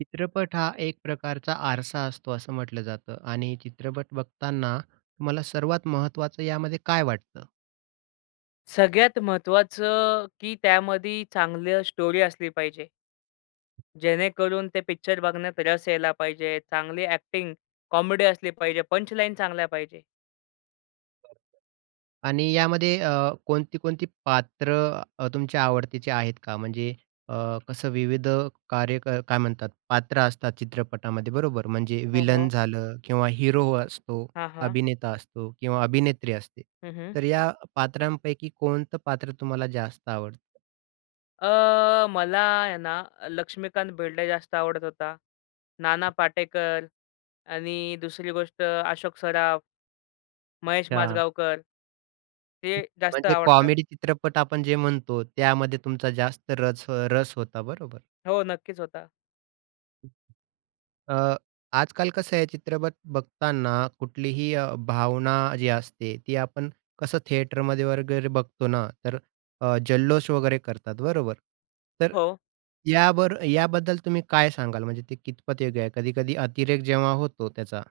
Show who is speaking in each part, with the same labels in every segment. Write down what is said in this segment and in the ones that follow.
Speaker 1: चित्रपट हा एक प्रकारचा आरसा असतो, असं म्हटलं जातं आणि चित्रपट बघताना तुम्हाला सर्वात महत्त्वाचं यामध्ये काय वाटतं?
Speaker 2: सगळ्यात महत्त्वाचं, की त्यामध्ये चांगलं स्टोरी असली पाहिजे. जेणेकरून ते पिक्चर बघण्यात रस यायला पाहिजे. चांगली अ‍ॅक्टिंग, कॉमेडी असली पाहिजे, पंचलाईन चांगल्या पाहिजे.
Speaker 1: आणि यामध्ये अ, कोणती, कोणती पात्रं अ, तुमच्या आवडतीचे आहेत का? म्हणजे अ, कसं विविध कार्य अ, काय म्हणतात पात्र असतात चित्रपटामध्ये बरोबर, म्हणजे
Speaker 2: हो,
Speaker 1: व्हिलन
Speaker 2: हो.
Speaker 1: झालं किंवा हिरो असतो,
Speaker 2: हां, हां.
Speaker 1: अभिनेता असतो किंवा अभिनेत्री असते,
Speaker 2: हं, हं.
Speaker 1: तर या पात्रांपैकी कोणतं पात्र तुम्हाला जास्त आवडतं?
Speaker 2: अ, मला आहे ना, अ, लक्ष्मीकांत बेर्डे जास्त आवडत होता. नाना पाटेकर आणि दुसरी गोष्ट अशोक सराफ महेश
Speaker 1: अच्छा.
Speaker 2: माजगावकर ते
Speaker 1: हं.
Speaker 2: जास्त
Speaker 1: म्हणजे
Speaker 2: आवडतात.
Speaker 1: कॉमेडी चित्रपट, आपण जे म्हणतो त्यामध्ये तुमचा जास्त रच अ, रस होता, बरोबर?
Speaker 2: हो, नक्कीच होता.
Speaker 1: अ, आजकाल कसं आहे चित्रपट बघताना कुठलीही अ, भावना जी असते ती आपण कसं थिएटरमध्ये वगैरे बघतो ना तर अ, जल्लोष वगैरे करतात, बरोबर? तर
Speaker 2: हो.
Speaker 1: याबर याबद्दल तुम्ही काय सांगाल म्हणजे ते कितपत योग्य आहे? कधी-कधी अतिरेक जेव्हा होतो त्याचा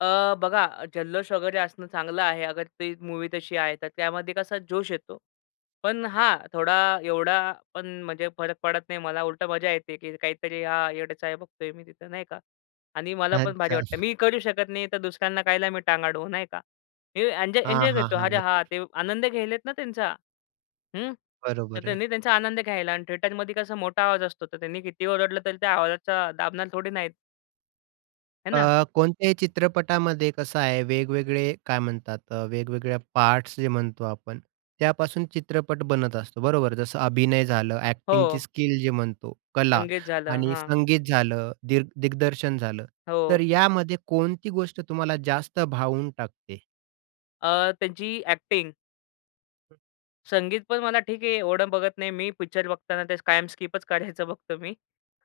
Speaker 2: अ, बघा अ, जल्लोष वगैरे असणं चांगलं आहे, अगर ती मूवी तशी आहे तर, त्यामध्ये कसा जोश येतो. पण हां, थोडा, एवढा पण म्हणजे फरक पडत नाही मला उलट मजा येते की काहीतरी हां, येडे-चाळे बघतोय मी तिथं नाही का आणि मला पण भारी
Speaker 1: अच्छा.
Speaker 2: वाटतं. मी करू शकत नाही तर दुसऱ्यांना कशाला मी टांग अडवू, नाही का? हे एन्जॉ
Speaker 1: हां,
Speaker 2: एन्जॉय
Speaker 1: हां,
Speaker 2: करतो,
Speaker 1: हां.
Speaker 2: अरे हां,
Speaker 1: बरोबर.
Speaker 2: ते आनंद घेत आहेत ना त्यांचा, हं? तर
Speaker 1: बरोबर आहे.
Speaker 2: त्यांनी त्यांचा आनंद घ्यायला आणि थिएटरमध्ये कसं मोठा आवाज असतो तर त्यांनी कितीही ओरडलं तरी त्या आवाजाचा दाबणार थोडी ना आहेत. हे ना?
Speaker 1: अ, कोणत्याही चित्रपटामध्ये कसं आहे वेगवेगळे काय म्हणतात अ, वेगवेगळ्या पार्ट्स जे म्हणतो आपण त्यापासून चित्रपट बनत असतो, बरोबर? जसं अभिनय झालं एक्टिंगची
Speaker 2: हो.
Speaker 1: स्किल जे म्हणतो, कला
Speaker 2: संगीत झालं.
Speaker 1: आणि
Speaker 2: हां.
Speaker 1: संगीत झालं, दिर दिग्दर्शन झालं, तर
Speaker 2: हो.
Speaker 1: यामध्ये कोणती गोष्ट तुम्हाला जास्त भावून टाकते?
Speaker 2: अ, त्यांची एक्टिंग. संगीत पण मला ठीक आहे, एवढं बघत नाही मी पिक्चर बघताना त्या कायम स्किपच करायचं बघतो मी.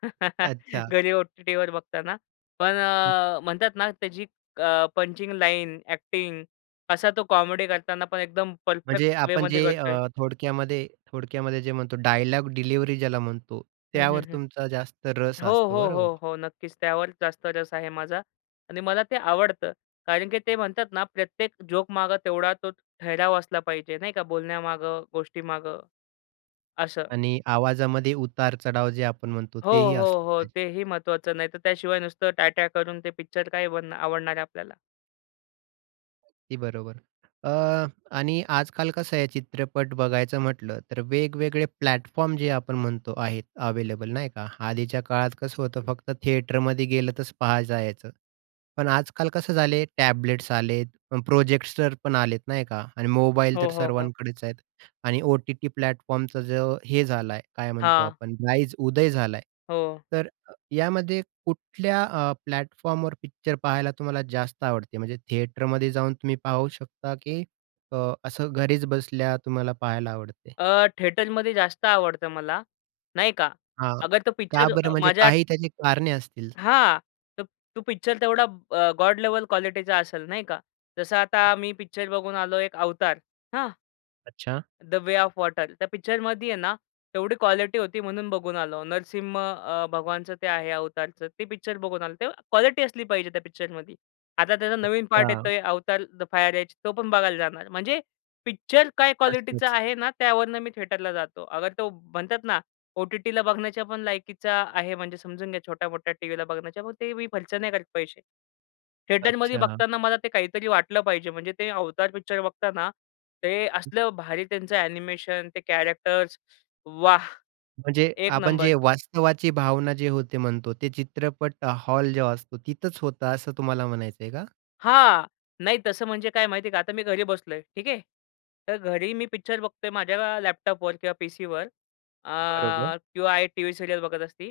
Speaker 1: अच्छा.
Speaker 2: घरी ओ-टी-टीवर बघताना, पण
Speaker 1: हं.
Speaker 2: अ, म्हणतात ना त्याची अ, पंचिंग लाइन, एक्टिंग, असा तो कॉमेडी करताना पण एकदम
Speaker 1: म्हणजे,
Speaker 2: परफेक्ट
Speaker 1: आपण
Speaker 2: वेमध्ये
Speaker 1: जे
Speaker 2: करतोय.
Speaker 1: अ, थोडक्यामध्ये, थोडक्यामध्ये जे म्हणतो डायलॉग डिलिव्हरी ज्याला म्हणतो,
Speaker 2: हं, हं,
Speaker 1: त्यावर
Speaker 2: हं.
Speaker 1: तुमचा जास्त रस
Speaker 2: हो,
Speaker 1: असतो
Speaker 2: हो,
Speaker 1: बरोबर?
Speaker 2: हो, हो. नक्कीच. त्यावर जास्त रस आहे माझा. आणि मला ते आवडतं. कारण की ते म्हणतात ना प्रत्येक जोकमागं तेवढा तो ठहराव असला पाहिजे, नाही का, बोलण्यामागं गोष्टीमागं. असं.
Speaker 1: आणि आवाजामध्ये उतार-चढाव जे आपण म्हणतो,
Speaker 2: हो,
Speaker 1: तेही
Speaker 2: हो,
Speaker 1: असलं
Speaker 2: हो.
Speaker 1: पाहिजे.
Speaker 2: तेही महत्त्वाचं, नाहीतर त्याशिवाय नुसतं ट्या-ट्या करून ते पिक्चर काय बन आवडणार आहे आपल्याला?
Speaker 1: अगदी बरोबर. अ, आणि आजकाल कसं आहे, चित्रपट बघायचं म्हटलं तर वेगवेगळे प्लॅटफॉर्म, जे आपण म्हणतो, आहेत अवेलेबल, नाही का? आधीच्या काळात कसं होतं, फक्त थिएटरमध्ये गेलं तरच पहायचायचं. पण आजकाल कसं झालं आहे, टॅबलेट्स आलेत, प्रोजेक्टर पण आलेत, नाही का? आणि मोबाईल तर
Speaker 2: हो, हो, हो.
Speaker 1: सर्वांकडेच आहेत, आणि ओ-टी-टी प्लॅटफॉर्मचा जो हे झालं आहे, काय म्हणतो
Speaker 2: हां.
Speaker 1: आपण, राईज उदय झाला आहे.
Speaker 2: हो.
Speaker 1: तर यामध्ये कुठल्या अ, प्लॅटफॉर्मवर पिक्चर पाहायला तुम्हाला जास्त आवडते? म्हणजे थिएटरमध्ये जाऊन तुम्ही पाहू शकता, की अ, असं घरीच बसल्या तुम्हाला पाहायला आवडते?
Speaker 2: अ, थिएटरमध्ये जास्त आवडतं मला, नाही का,
Speaker 1: हां,
Speaker 2: अगर तो
Speaker 1: का
Speaker 2: पिक्चर
Speaker 1: बरं?
Speaker 2: अ,
Speaker 1: म्हणजे
Speaker 2: माझ्या
Speaker 1: काही त्याची कारणे असतील.
Speaker 2: हां, तर तो पिक्चर तेवढा अ, गॉड लेवल क्वालिटीचा असेल नाही का, जसं आता मी पिक्चर बघून आलो एक Avatar. हां?
Speaker 1: अच्छा.
Speaker 2: The Way of Water. त्या पिक्चरमध्ये आहे ना, तेवढी क्वालिटी होती म्हणून बघून आलो. नरसिंह अ, भगवानचं ते आहे, Avatarचं. ती पिक्चर बघून आलो. तेव्हा क्वालिटी असली पाहिजे त्या पिक्चरमध्ये. आता त्याचा नवीन पार्ट
Speaker 1: अच्छा.
Speaker 2: येतोय Avatar, द फायर ऐश तो पण बघायला जाणार. म्हणजे पिक्चर काय क्वालिटीचा
Speaker 1: असतच.
Speaker 2: आहे ना त्यावरून मी थेटरला जातो. अगर तो म्हणतात ना ओ-टी-टीला बघण्याच्या पण लायकीचा आहे म्हणजे समजून घ्या छोट्या-मोठ्या टीव्हीला बघण्याच्या, मग ते मी खर्च नाही करत पैसे. थिएटरमध्ये
Speaker 1: अच्छा.
Speaker 2: बघताना मला ते काहीतरी वाटलं पाहिजे म्हणजे ते अवतार पिक्चर बघताना ते असलं भारी त्यांचं एनिमेशन, ते कॅरेक्टर्स, वाह!
Speaker 1: म्हणजे,
Speaker 2: 1
Speaker 1: आपण
Speaker 2: नंबर.
Speaker 1: जे वास्तवाची भावना जे होते म्हणतो ते चित्रपट हॉल जेव्हा असतो तिथंच होतं असं तुम्हाला म्हणायचंय का?
Speaker 2: हां. नाही, तसं म्हणजे काय माहिती आहे का, आता मी घरी बसलो आहे, ठीक आहे. तर घरी मी पिक्चर बघतो आहे, माझ्या लॅपटॉपवर किंवा पीसीवर
Speaker 1: बरोबर.
Speaker 2: अ, किंवा आई, टीव्ही सिरीयल बघत असती,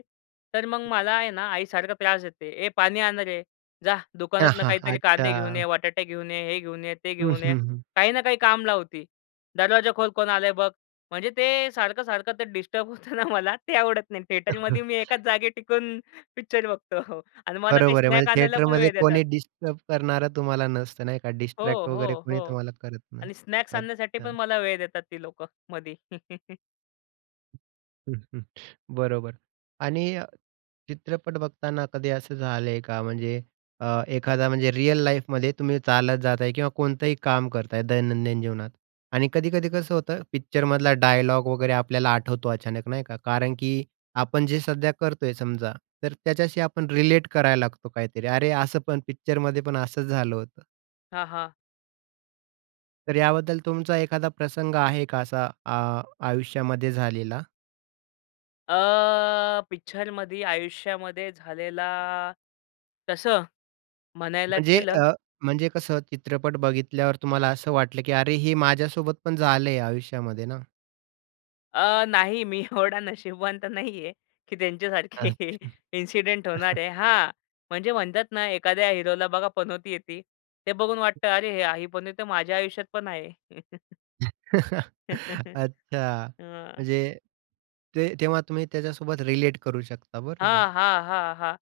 Speaker 2: तर मग मला आहे ना, आईसारखं त्रास देते "ये पाणी आणं रे, जा दुकानातनं काहीतरी कांदे घेऊन
Speaker 1: अच्छा.
Speaker 2: ये, बटाटे घेऊन ये, हे घेऊन ये, ते
Speaker 1: हं,
Speaker 2: घेऊन ये."
Speaker 1: हं, हं.
Speaker 2: काही ना काही काम लावती, "दरवाजाखोल कोण आलंय बघ". म्हणजे ते सारखं-सारखं ते डिस्टर्ब होतं ना, मला ते आवडत नाही. थिएटरमध्ये मी एकाच जागेत टिकून पिक्चर बघतो. आणि मला काही
Speaker 1: बरोबर आहे, म्हणजे
Speaker 2: स्नॅक आणायला पण
Speaker 1: थिएटरमध्ये
Speaker 2: वेळ देतात.
Speaker 1: कोणी डिस्टर्ब करणारं तुम्हाला नसतं, नाही का?
Speaker 2: हो,
Speaker 1: डिस्ट्रॅक्ट वगैरे
Speaker 2: हो,
Speaker 1: कोणी
Speaker 2: हो.
Speaker 1: तुम्हाला करत नाही.
Speaker 2: आणि स्नॅक्स आणण्यासाठी
Speaker 1: अच्छा.
Speaker 2: पण मला वेळ देतात ती लोकं मधी.
Speaker 1: बरोबर. आणि चित्रपट बघताना कधी असं झालं आहे का? म्हणजे अ, एखादा, म्हणजे रिअल लाईफमध्ये तुम्ही चालत जात आहे किंवा कोणतंही काम करता आहे, दैनंदिन जीवनात. आणि कधी-कधी कसं होतं, पिक्चरमधला डायलॉग वगैरे आपल्याला आठवतो अचानक, नाही का. कारण की आपण जे सध्या करतो आहे समजा, तर त्याच्याशी आपण रिलेट करायला लागतो काहीतरी, "अरे, असं पण पिक्चरमध्येपण असंच झालं होतं"?
Speaker 2: हां, हां.
Speaker 1: तर याबद्दल तुमचा एखादा प्रसंग आहे का असा आ आयुष्यामध्ये झालेला?
Speaker 2: अ, पिक्चरमध्ये आयुष्यामध्ये झालेला, तसं म्हणायला
Speaker 1: म्हणजे
Speaker 2: गेलं
Speaker 1: अ, म्हणजे कसं चित्रपट बघितल्यावर तुम्हाला असं वाटलं, की अरे हे माझ्यासोबत पण झालंय आयुष्यामध्ये ना.
Speaker 2: अ, नाही मी एवढा नशिबवान तर नाही आहे की त्यांच्यासारखे
Speaker 1: अच्छा.
Speaker 2: इन्सिडेंट होणार आहे. हां म्हणजे म्हणतात ना, एखाद्या हिरोला बघा, पनौती येते ते बघून वाटतं अरे ही पनौती माझ्या आयुष्यात पण आहे.
Speaker 1: अच्छा,
Speaker 2: हां.
Speaker 1: म्हणजे ते तेव्हा तुम्ही त्याच्यासोबत रिलेट करू शकता बरोबर?
Speaker 2: हां, हां, हां, हां.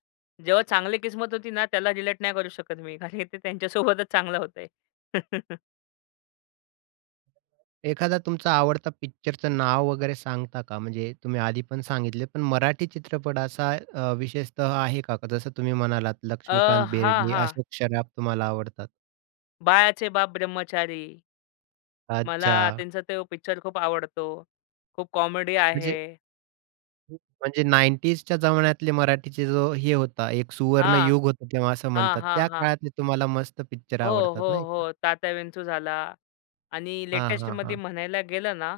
Speaker 2: जेव्हा चांगली किस्मत होती ना, त्याला रिलेट नाही करू शकत मी. खाली ते त्यांच्यासोबतच चांगलं होतंय.
Speaker 1: एखादा तुमचा आवडता पिक्चरचं नाव वगैरे सांगता का? म्हणजे तुम्ही आधी पण सांगितले पण मराठी चित्रपट असा अ, विशेषतः आहे का? जसं तुम्ही म्हणालात,
Speaker 2: अ,
Speaker 1: लक्ष्मीकांत
Speaker 2: हां,
Speaker 1: बेर्डे,
Speaker 2: हां.
Speaker 1: अशोक सराफ तुम्हाला आवडतात.
Speaker 2: बाळाचे बाप ब्रह्मचारी. मला
Speaker 1: अच्छा.
Speaker 2: त्यांचा तो पिक्चर खूप आवडतो. खूप कॉमेडी
Speaker 1: म्हणजे
Speaker 2: आहे.
Speaker 1: म्हणजे '90sच्या जमान्यातले मराठीचे जो हे होता, एक
Speaker 2: हां.
Speaker 1: सुवर्णयुग होतं, तेव्हा असं
Speaker 2: हां,
Speaker 1: म्हणतात.
Speaker 2: हां,
Speaker 1: त्या
Speaker 2: हां.
Speaker 1: काळातले तुम्हाला मस्त पिक्चर
Speaker 2: हो,
Speaker 1: आवडतात,
Speaker 2: हो,
Speaker 1: नाही का?
Speaker 2: हो. तात्याविंचू झाला आणि
Speaker 1: हां, हां,
Speaker 2: लेटेस्टमध्ये
Speaker 1: हां.
Speaker 2: म्हणायला गेलं ना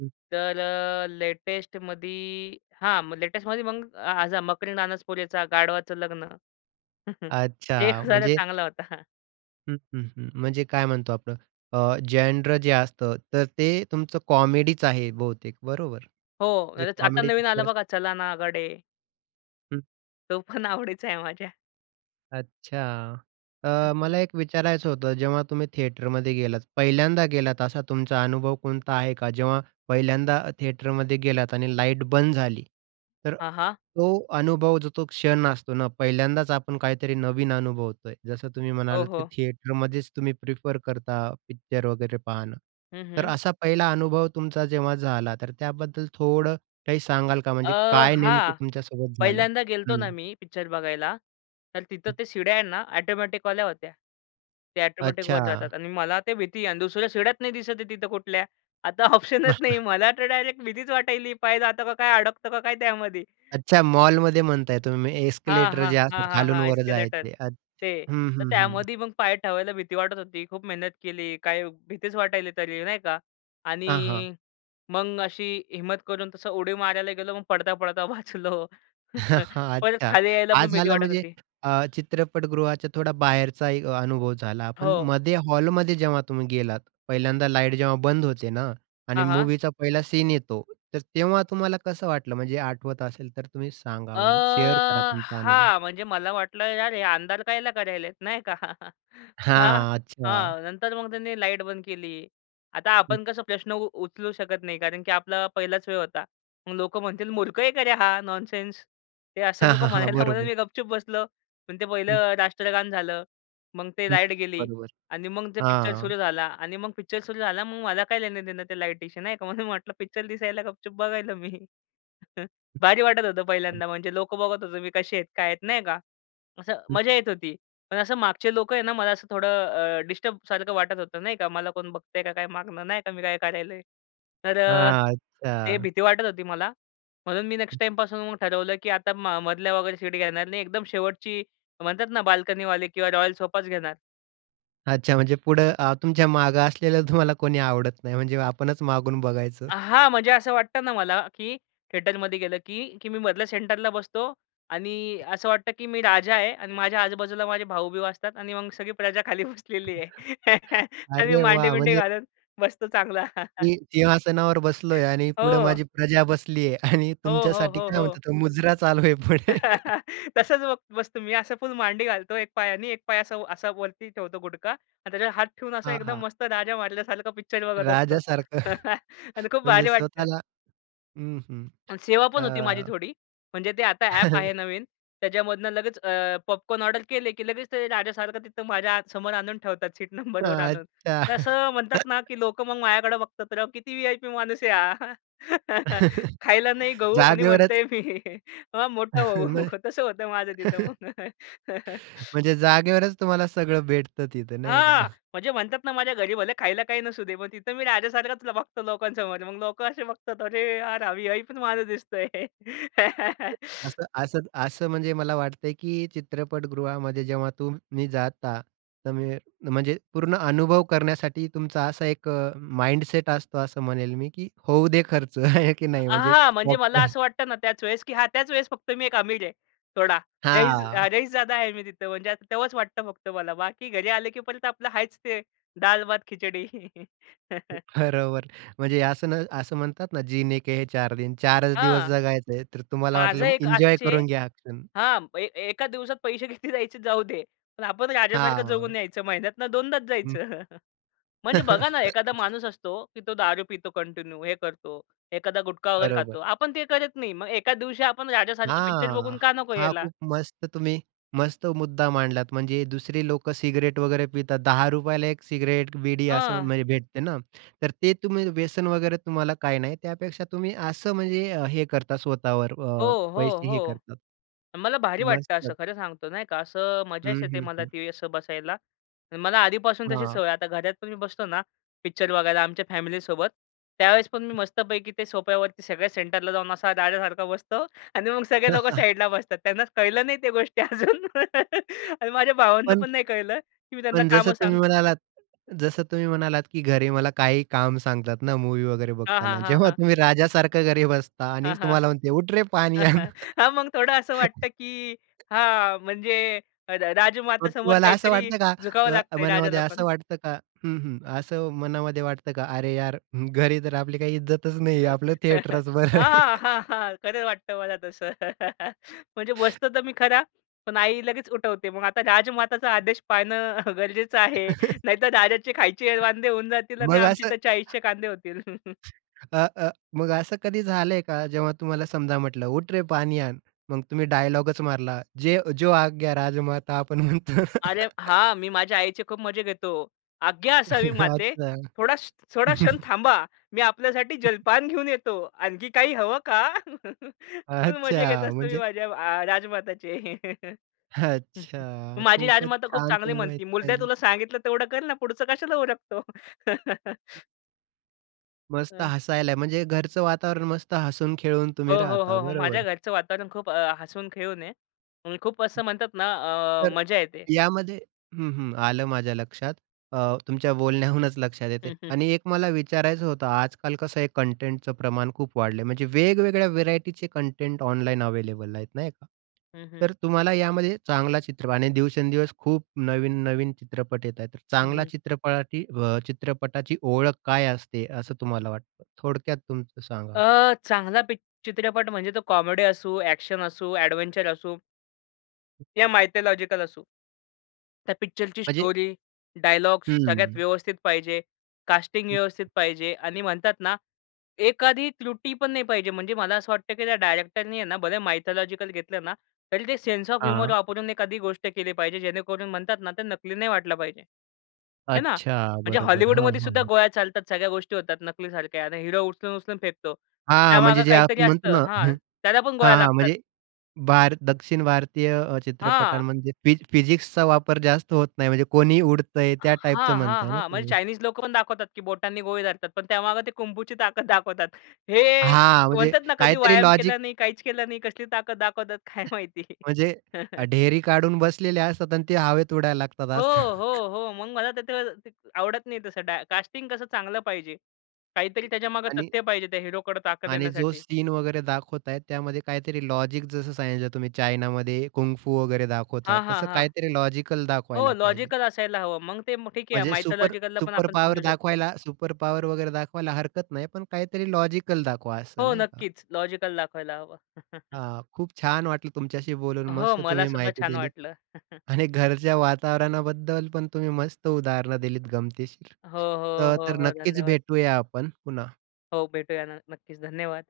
Speaker 1: हं.
Speaker 2: तर, अ, लेटेस्टमध्ये हां, लेटेस्टमध्ये मग, अ, ह्याचा मकरंद अनासपुरेचा गाढवाचं लग्न. ते एक
Speaker 1: अच्छा,
Speaker 2: हसायला
Speaker 1: म्हणजे
Speaker 2: चांगला होता.
Speaker 1: हं, हं, हं. म्हणजे काय म्हणतो आपण, अ, जेनरा जे असतं, तर ते तुमचं कॉमेडीच आहे बहुतेक, बरोबर?
Speaker 2: हो,
Speaker 1: म्हणजे
Speaker 2: म्हणजे आता
Speaker 1: कॉमेडी
Speaker 2: नवीन आलं,
Speaker 1: पिक्चर्स
Speaker 2: बघा, चला ना गडे.
Speaker 1: हं.
Speaker 2: तो पण आवडीचा आहे माझ्या.
Speaker 1: अच्छा.
Speaker 2: हं,
Speaker 1: अ,
Speaker 2: हं.
Speaker 1: मला एक विचारायचं होतं, जेव्हा तुम्ही थिएटरमध्ये गेलात, पहिल्यांदा गेलात असा तुमचा अनुभव कोणता आहे का जेव्हा पहिल्यांदा अ, थिएटरमध्ये गेलात आणि लाईट बंद झाली, तर
Speaker 2: हां, हां.
Speaker 1: तो अनुभव, जो तो क्षण असतो ना, पहिल्यांदाच आपण काहीतरी नवीन अनुभवतो आहे. जसं तुम्ही
Speaker 2: हो,
Speaker 1: म्हणालात, की
Speaker 2: हो.
Speaker 1: थिएटरमध्येच तुम्ही प्रिफर करता पिक्चर वगैरे पाहणं,
Speaker 2: हं,
Speaker 1: तर
Speaker 2: हं.
Speaker 1: असा पहिला अनुभव तुमचा जेव्हा झाला, तर त्याबद्दल थोडं काही सांगाल का?
Speaker 2: अ,
Speaker 1: म्हणजे काय नेमकं
Speaker 2: हां,
Speaker 1: तुमच्यासोबत झालं?
Speaker 2: पहिल्यांदा गेलतो ना
Speaker 1: हं.
Speaker 2: मी पिक्चर बघायला, तर तिथं ते शिड्या आहेत ना, ऑटोमॅटिकवाल्या होत्या. ते ऑटोमॅटिक वर
Speaker 1: अच्छा.
Speaker 2: जातात आणि मला ते भीती आहे. आणि दुसऱ्या शिड्या नाही दिसत आहे तिथं कुठल्या, आता ऑप्शनच नाही. मला तर डायरेक्ट भीतीच वाटायली, पाय जातं का काय, अडकतं का काय त्यामध्ये.
Speaker 1: अच्छा, मॉलमध्ये म्हणत आहे तुम्ही,
Speaker 2: हां,
Speaker 1: एस्केलेटर
Speaker 2: हां.
Speaker 1: जे
Speaker 2: हां,
Speaker 1: असतात
Speaker 2: हां,
Speaker 1: खालून
Speaker 2: हां.
Speaker 1: वर
Speaker 2: एस्केलेटर,
Speaker 1: जायचे, अच्छा.
Speaker 2: ते.
Speaker 1: हं,
Speaker 2: तर
Speaker 1: हं, हं.
Speaker 2: त्यामध्ये मग पाय ठेवायला भीती वाटत होती. खूप मेहनत केली, काही भीतीच वाटायली तरी, नाही का.
Speaker 1: हां, हां.
Speaker 2: आणि मग अशी हिम्मत करून तसं उडी मारायला गेलो, मग पडता-पडता वाचलो. परत
Speaker 1: अच्छा,
Speaker 2: खाली यायला
Speaker 1: हा,
Speaker 2: पण भीती
Speaker 1: झाला
Speaker 2: वाटत
Speaker 1: म्हणजे
Speaker 2: होती.
Speaker 1: अ, चित्रपटगृहाच्या थोडा बाहेरचा एक अनुभव झाला. पण
Speaker 2: हो.
Speaker 1: मध्ये हॉलमध्ये जेव्हा तुम्ही गेलात, पहिल्यांदा लाईट जेव्हा बंद होते ना आणि
Speaker 2: हां, हां.
Speaker 1: मूवीचा पहिला सीन येतो, तर तेव्हा तुम्हाला कसं वाटलं? म्हणजे आठवत असेल तर तुम्ही
Speaker 2: अ,
Speaker 1: सांगा, म्हणजे शेअर करा तुमचा अनुभव.
Speaker 2: हां, म्हणजे मला वाटलं, यार हे अंधार कायला करत आहेत नाही का? हां,
Speaker 1: हां, अच्छा.
Speaker 2: हां. नंतर मग त्यांनी लाईट बंद केली. आता
Speaker 1: हं.
Speaker 2: आपण कसं प्रश्न उ उचलू शकत नाही, कारण की आपला पहिलाच वेळ होता. मग लोक म्हणतील "मूर्ख आहे का रे हा, नॉनसेन्स." ते असं
Speaker 1: हां,
Speaker 2: नको
Speaker 1: हां, हां,
Speaker 2: म्हणायला, म्हणून
Speaker 1: बरोबर.
Speaker 2: मी गप चूप बसलो. पण ते
Speaker 1: हं.
Speaker 2: पहिलं राष्ट्रगान झालं, मग ते
Speaker 1: हं,
Speaker 2: लाईट गेली
Speaker 1: बरोबर,
Speaker 2: आणि मग ते पिक्चर
Speaker 1: हां.
Speaker 2: सुरू झाला. आणि मग पिक्चर सुरू झाला, मग मला काय लेणं-देणं ते लाईटीशी नाही का. म्हणून म्हटलं, पिक्चर दिसायला गपचूप बघायला मी. भारी वाटत होतं पहिल्यांदा. म्हणजे लोकं बघत होते, मी कसे आहेत, काय आहेत, नाही का, असं
Speaker 1: हं.
Speaker 2: मजा येत होती. पण असं मागचे लोकं आहेत ना, मला असं थोडं, अ, डिस्टर्बसारखं वाटत होतं. नाही का, मला कोण बघतंय का काय मागनं, नाही का. मी काय करतो आहे? तर अ,
Speaker 1: हां,
Speaker 2: ते
Speaker 1: अच्छा.
Speaker 2: भीती वाटत होती मला. म्हणून मी नेक्स्ट टाईमपासून मग ठरवलं, की आता म मधल्या वगैरे सीट घेणार नाही. एकदम शेवटची म्हणतात ना, बाल्कनीवाले किंवा रॉयल सोफाच घेणार.
Speaker 1: अच्छा, म्हणजे पुढं अ, तुमच्या मागं असलेलं तुम्हाला कोणी आवडत नाही म्हणजे आपणच मागून बघायचं.
Speaker 2: अ, हां, म्हणजे असं वाटतं ना मला, की थिएटरमध्ये गेलं, की, की मी मधल्या सेंटरला बसतो आणि असं वाटतं, की मी राजा आहे आणि माझ्या आजू-बाजूला माझे भाऊबिऊ असतात आणि मग सगळी प्रजा खाली बसलेली आहे आणि मी
Speaker 1: अरे वाह!
Speaker 2: मांडीबिंडी
Speaker 1: म्हणजे
Speaker 2: घालत बसतो चांगला.
Speaker 1: मी सिंहासनावर बसलोय आणि पुढं
Speaker 2: हो.
Speaker 1: माझी प्रजा बसली आहे आणि
Speaker 2: हो, हो,
Speaker 1: तुमच्यासाठी
Speaker 2: हो,
Speaker 1: काय
Speaker 2: हो.
Speaker 1: म्हणतात तो मुजरा चालू आहे पुढे.
Speaker 2: तसंच बग बसतो मी असं फुल मांडी घालतो एक पायाने एक पाय असा व असा वरती ठेवतो गुढगा आणि त्याच्यावर हात ठेवून असा
Speaker 1: हां,
Speaker 2: एकदम
Speaker 1: हां.
Speaker 2: मस्त राजा मारल्यासारखं पिक्चर बघत असतो
Speaker 1: राजासारखं.
Speaker 2: आणि खूप
Speaker 1: म्हणजे
Speaker 2: भारी वाटतं.
Speaker 1: स्वतःला हं, हं,
Speaker 2: आणि सेवा पण होती माझी
Speaker 1: अ
Speaker 2: थोडी. म्हणजे ते आता ॲप आहे नवीन त्याच्यामधनं लगेच अ, पॉपकॉर्न ऑर्डर केले, की लगेच ते राजासारखं तिथं माझ्या आ समोर आणून ठेवतात सीट नंबरवर आणून.
Speaker 1: अच्छा.
Speaker 2: तर असं म्हणतात ना, की लोकं मग माझ्याकडं बघतात राव किती व्ही-आय-पी माणूस आहे हा. "खायला नाही गहू आणि म्हणतो
Speaker 1: जागेवरच.
Speaker 2: आहे मी, हा मोठा भाऊ"
Speaker 1: म्ह
Speaker 2: तसं होतं माझं तिथं मग.
Speaker 1: म्हणजे जागेवरच तुम्हाला सगळं भेटतं तिथं नाही का?
Speaker 2: हां, म्हणजे म्हणतात ना माझ्या घरी भले खायला काही नसू दे पण तिथं मी राजासारखाच तुला बघतो लोकांसमोर. मग लोकं असे बघतात अरे यार हा व्ही-आय-पीच माणूस दिसतो आहे.
Speaker 1: असं असं असं म्हणजे मला वाटतंय, की चित्रपटगृहामध्ये जेव्हा तुम्ही जाता तमी म्हणजे पूर्ण अनुभव करण्यासाठी तुमचा असा एक अ, माइंडसेट असतो असं म्हणेल मी की होऊ दे खर्च, आहे की
Speaker 2: अ,
Speaker 1: नाही, म्हणजे
Speaker 2: हां, म्हणजे मला
Speaker 1: पॉपकॉर्न
Speaker 2: असं वाटतं ना त्याच वेळेस, की हां त्याच वेळेस फक्त मी एक आमि, र आहे थोडा. रईस अ,
Speaker 1: हां.
Speaker 2: रईसजादा आहे मी तिथं म्हणजे असं तेव्हाच वाटतं फक्त मला. बाकी घरी आलं, की परत आपलं आहेच ते दाल-भात, खिचडी.
Speaker 1: बरोबर म्हणजे असं न असं म्हणतात ना "जीने के हैं चार दिन" 4 च दिवस
Speaker 2: हां,
Speaker 1: जगायचं आहे तर तुम्हाला वाटलं
Speaker 2: माझं
Speaker 1: मग
Speaker 2: एक
Speaker 1: एन्जॉय
Speaker 2: असंच आहे
Speaker 1: करून घ्या हा क्षण.
Speaker 2: हां, ए एका दिवसात पैसे किती जायचे जाऊ दे, पण आपण राजासारखं
Speaker 1: हां.
Speaker 2: जगून यायचं. महिन्यातनं दोनदाच
Speaker 1: हं.
Speaker 2: जायचं. म्हणजे बघा ना एखादा माणूस असतो, की तो दारू पितो कंटिन्यू हे करतो, एखादा गुटखा वगैरे खातो.
Speaker 1: बरोबर.
Speaker 2: आपण ते करत नाही. मग एखाद दिवशी आपण राजासारखं पिक्चर
Speaker 1: हां,
Speaker 2: बघून का नको
Speaker 1: हा
Speaker 2: यायला?
Speaker 1: खूप मस्त तुम्ही मस्त मुद्दा मांडलात म्हणजे दुसरी लोकं सिगरेट वगैरे पितात ₹ 10 1 सिगरेट बीडी असं
Speaker 2: हां.
Speaker 1: म्हणजे भेटते ना तर ते तुम्ही व्यसन वगैरे तुम्हाला काही नाही त्यापेक्षा तुम्ही असं म्हणजे अ, हे करता स्वतःवर
Speaker 2: हो,
Speaker 1: अ,
Speaker 2: हो,
Speaker 1: पैसे हे
Speaker 2: हो.
Speaker 1: करता.
Speaker 2: मला भारी वाटतं
Speaker 1: मस्त.
Speaker 2: असं खरं सांगतो नाही का असं मजाच
Speaker 1: हं,
Speaker 2: येते
Speaker 1: हं,
Speaker 2: मला
Speaker 1: हं.
Speaker 2: ती असं बसायला. मला आधीपासून तशी
Speaker 1: हां.
Speaker 2: सवय आहे. आता घरात पण मी बसतो ना, पिक्चर बघायला आमच्या फॅमिलीसोबत, त्यावेळेस पण मी मस्तपैकी ते सोफ्यावरती सगळ्या सेंटरला जाऊन असा दाद्यासारखा बसतो आणि मग सगळे लोकं साईडला बसतात. त्यांना कळलं नाही त्या गोष्टी अजून आणि माझ्या भावांना
Speaker 1: पण
Speaker 2: पण नाही कळलं की मी त्यांना
Speaker 1: पण जसं
Speaker 2: कामं
Speaker 1: तुम्ही
Speaker 2: सांगतो.
Speaker 1: म्हणालात जसं तुम्ही म्हणालात, की घरी मला काहीही काम सांगतात ना मूवी वगैरे
Speaker 2: हां,
Speaker 1: बघताना.
Speaker 2: हां, हां,
Speaker 1: जेव्हा
Speaker 2: हां.
Speaker 1: तुम्ही राजासारखं घरी बसता आणि
Speaker 2: हां, हां.
Speaker 1: तुम्हाला म्हणते, "उठ रे पाणी आण."
Speaker 2: हां, मग थोडं असं वाटतं की हां म्हणजे अ, र राजमाता
Speaker 1: मग
Speaker 2: समोर
Speaker 1: तुम्हाला असं
Speaker 2: काहीतरी
Speaker 1: वाटतं का?
Speaker 2: झुकावं
Speaker 1: का
Speaker 2: लागतंय
Speaker 1: मनामध्ये
Speaker 2: राजाला पण.
Speaker 1: असं वाटतं का? हं, हं. असं मनामध्ये वाटतं का? अरे यार हं, घरी तर आपली काही इज्जतच नाहीये
Speaker 2: हां,
Speaker 1: आपलं थिएटरच बरं आहे.
Speaker 2: हां, हां, हां. खरं वाटतं मला तसं. म्हणजे बसतो तर मी खरा, पण आई लगेच उठवते. मग आता राजमाताचा आदेश पाळणं गरजेचं आहे नाहीतर राजाचे खायचे अ, वांदे होऊन जातील आणि
Speaker 1: मग
Speaker 2: आमची
Speaker 1: असं
Speaker 2: तर 40 कांदे होतील.
Speaker 1: अ, अ, मग असं कधी झालंय का? जेव्हा तुम्हाला समजा म्हटलं, "उठ रे, पाणी आण" मग तुम्ही डायलॉगच मारला, "जे अ, जो आग्या राजमाता" आपण म्हणतो.
Speaker 2: अरे हां, मी माझ्या आईचे खूप मजा घेतो. आज्ञा असावी माते
Speaker 1: अच्छा.
Speaker 2: थोडा श थोडा क्षण थांबा, मी आपल्यासाठी जलपान घेऊन येतो. आणखी काही हवं का? खूप मजा घेत
Speaker 1: अच्छा
Speaker 2: असतो मी
Speaker 1: म्हणजे
Speaker 2: माझ्या आ राजमाताची.
Speaker 1: अच्छा,
Speaker 2: माझी
Speaker 1: खूपच
Speaker 2: राजमाता खूप
Speaker 1: छान
Speaker 2: चांगली
Speaker 1: तुम्ही
Speaker 2: म्हणती,
Speaker 1: माहिती
Speaker 2: "मुर्द्या
Speaker 1: सांगितली.
Speaker 2: तुला सांगितलं तेवढं कर ना. पुढचं कशाला उरकतो?"
Speaker 1: मस्त
Speaker 2: अह.
Speaker 1: हसायला म्हणजे घरचं वातावरण मस्त हसून खेळून
Speaker 2: हो,
Speaker 1: तुम्ही
Speaker 2: हो,
Speaker 1: राहता
Speaker 2: हो, हो. माझ्या
Speaker 1: बरोबर.
Speaker 2: घरचं वातावरण खूप अ, हसून खेळून आहे आणि खूप असं म्हणतातना अ,
Speaker 1: तर
Speaker 2: मजा येते.
Speaker 1: यामध्ये हं, हं, आलं माझ्या लक्षात. अ, तुमच्या बोलण्याहूनच लक्षात येते
Speaker 2: हं, हं.
Speaker 1: आणि एक मला विचारायचं होतं, आजकाल कसं आहे कंटेंटचं प्रमाण खूप वाढलंय म्हणजे वेगवेगळ्या व्हेरायटीचे कंटेंट ऑनलाइन अवेलेबल आहेत नाही का?
Speaker 2: हं, हं.
Speaker 1: तर तुम्हाला यामध्ये चांगला चित्रप आणि दिवसेंदिवस खूप नवीन-नवीन चित्रपट येत आहेत तर
Speaker 2: हं,
Speaker 1: चांगला
Speaker 2: हं.
Speaker 1: चित्रपाटी अ, चित्रपटाची ओळख काय असते असं तुम्हाला वाटतं? थोडक्यात तुमचं सांगा?
Speaker 2: अ, चांगला पी चित्रपट म्हणजे, तो कॉमेडी असू, एक्शन असू, एडव्हेंचर असू या मायथॉलॉजिकल असू. त्या पिक्चरची
Speaker 1: म्हणजे?
Speaker 2: स्टोरी, डायलॉग्स सगळ्यात
Speaker 1: हं.
Speaker 2: व्यवस्थित पाहिजे. कास्टिंग व्यवस्थित पाहिजे आणि म्हणतात ना, एखादी त्रुटी पण नाही पाहिजे. म्हणजे मला असं वाटतं की त्या डायरेक्टरनी आहे ना बरं मायथॉलॉजिकल घेतलं ना. तरी ते सेन्स ऑफ ह्युमर
Speaker 1: हां.
Speaker 2: वापरून एखादी गोष्ट केली पाहिजे, जेणेकरून म्हणतात ना, ते नकली नाही वाटलं पाहिजे. आहे ना?
Speaker 1: अच्छा
Speaker 2: म्हणजे
Speaker 1: बरोबर. हं,
Speaker 2: हॉलीवूडमध्ये
Speaker 1: हं,
Speaker 2: सुद्धा
Speaker 1: हं.
Speaker 2: गोळ्या चालतात सगळ्या गोष्टी होतात, नकलीसारख्या आणि हिरो उचलून-उचलून फेकतो.
Speaker 1: हां, म्हणजे
Speaker 2: त्यामागे
Speaker 1: जे
Speaker 2: काहीतरी
Speaker 1: आपण
Speaker 2: असतं
Speaker 1: म्हणतोना
Speaker 2: हां,
Speaker 1: हं,
Speaker 2: त्याला पण गोळ्या
Speaker 1: हां, हां.
Speaker 2: लागतात.
Speaker 1: म्हणजे भार दक्षिण भारतीय अ,
Speaker 2: हां.
Speaker 1: चित्रपटांमध्ये फिज फिजिक्सचा वापर जास्त होत नाही म्हणजे कोणी उडतंय त्या टाईपचं
Speaker 2: हां, हां,
Speaker 1: म्हणताय ना
Speaker 2: हां, म्हणजे
Speaker 1: तुम्ही?
Speaker 2: चायनीज लोकं पण दाखवतात की बोटांनी गोळी धरतात पण त्यामागं ते कुंफूची ताकद दाखवतात. हे
Speaker 1: हां म्हणजे
Speaker 2: म्हणतातना, कधी
Speaker 1: काहीतरी
Speaker 2: व्यायाम
Speaker 1: लॉजिक
Speaker 2: केला नाही, काहीच केलं नाही कसली ताकद दाखवतात काय माहिती.
Speaker 1: म्हणजे ढेरी काढून बसलेल्या असतात आणि ते हवेत उडायला
Speaker 2: हो,
Speaker 1: लागतात.
Speaker 2: हो, हो, मग मला ते त कस ते अ, आवडत नाही तसं डाय कास्टिंग कसं चांगलं पाहिजे. काहीतरी त्याच्यामागं
Speaker 1: आणि
Speaker 2: तथ्य पाहिजे त्या हिरोकडे ताकद
Speaker 1: आणि जो
Speaker 2: येण्यासाठी.
Speaker 1: सीन वगैरे दाखवतायेत त्यामध्ये काहीतरी लॉजिक जसं सांगितलं तुम्ही चायनामध्ये, कुंफू वगैरे दाखवतात
Speaker 2: हां, हां,
Speaker 1: तसं
Speaker 2: हां.
Speaker 1: काहीतरी लॉजिकल
Speaker 2: हो
Speaker 1: दाखवायला पाहिजे.
Speaker 2: लॉजिकल असायला हवं. मग ते ठीक आहे
Speaker 1: म्हणजे सुपर
Speaker 2: मायथोलॉजिकलला पण
Speaker 1: सुपर
Speaker 2: आपण
Speaker 1: पॉवर
Speaker 2: समजू शकतो.
Speaker 1: दाखवायला सुपर पॉवर वगैरे दाखवायला हरकत नाही. पण काहीतरी लॉजिकल दाखवा असं
Speaker 2: हो,
Speaker 1: नाही का?
Speaker 2: नक्कीच. लॉजिकल दाखवायला हवं.
Speaker 1: हां, खूप छान वाटलं तुमच्याशी बोलून.
Speaker 2: हो,
Speaker 1: मस्त
Speaker 2: मला
Speaker 1: तुम्ही
Speaker 2: सुद्धा
Speaker 1: माहिती
Speaker 2: छान
Speaker 1: दिलीत
Speaker 2: वाटलं.
Speaker 1: आणि घरच्या वातावरणाबद्दल पण तुम्ही मस्त उदाहरणं दिलीत गमतीशीर.
Speaker 2: हो, हो,
Speaker 1: तर
Speaker 2: हो,
Speaker 1: तर
Speaker 2: हो.
Speaker 1: नक्कीच
Speaker 2: धन्यवाद.
Speaker 1: भेटूया आपण पुन्हा.
Speaker 2: हो, भेटूयाना न नक्कीच, धन्यवाद.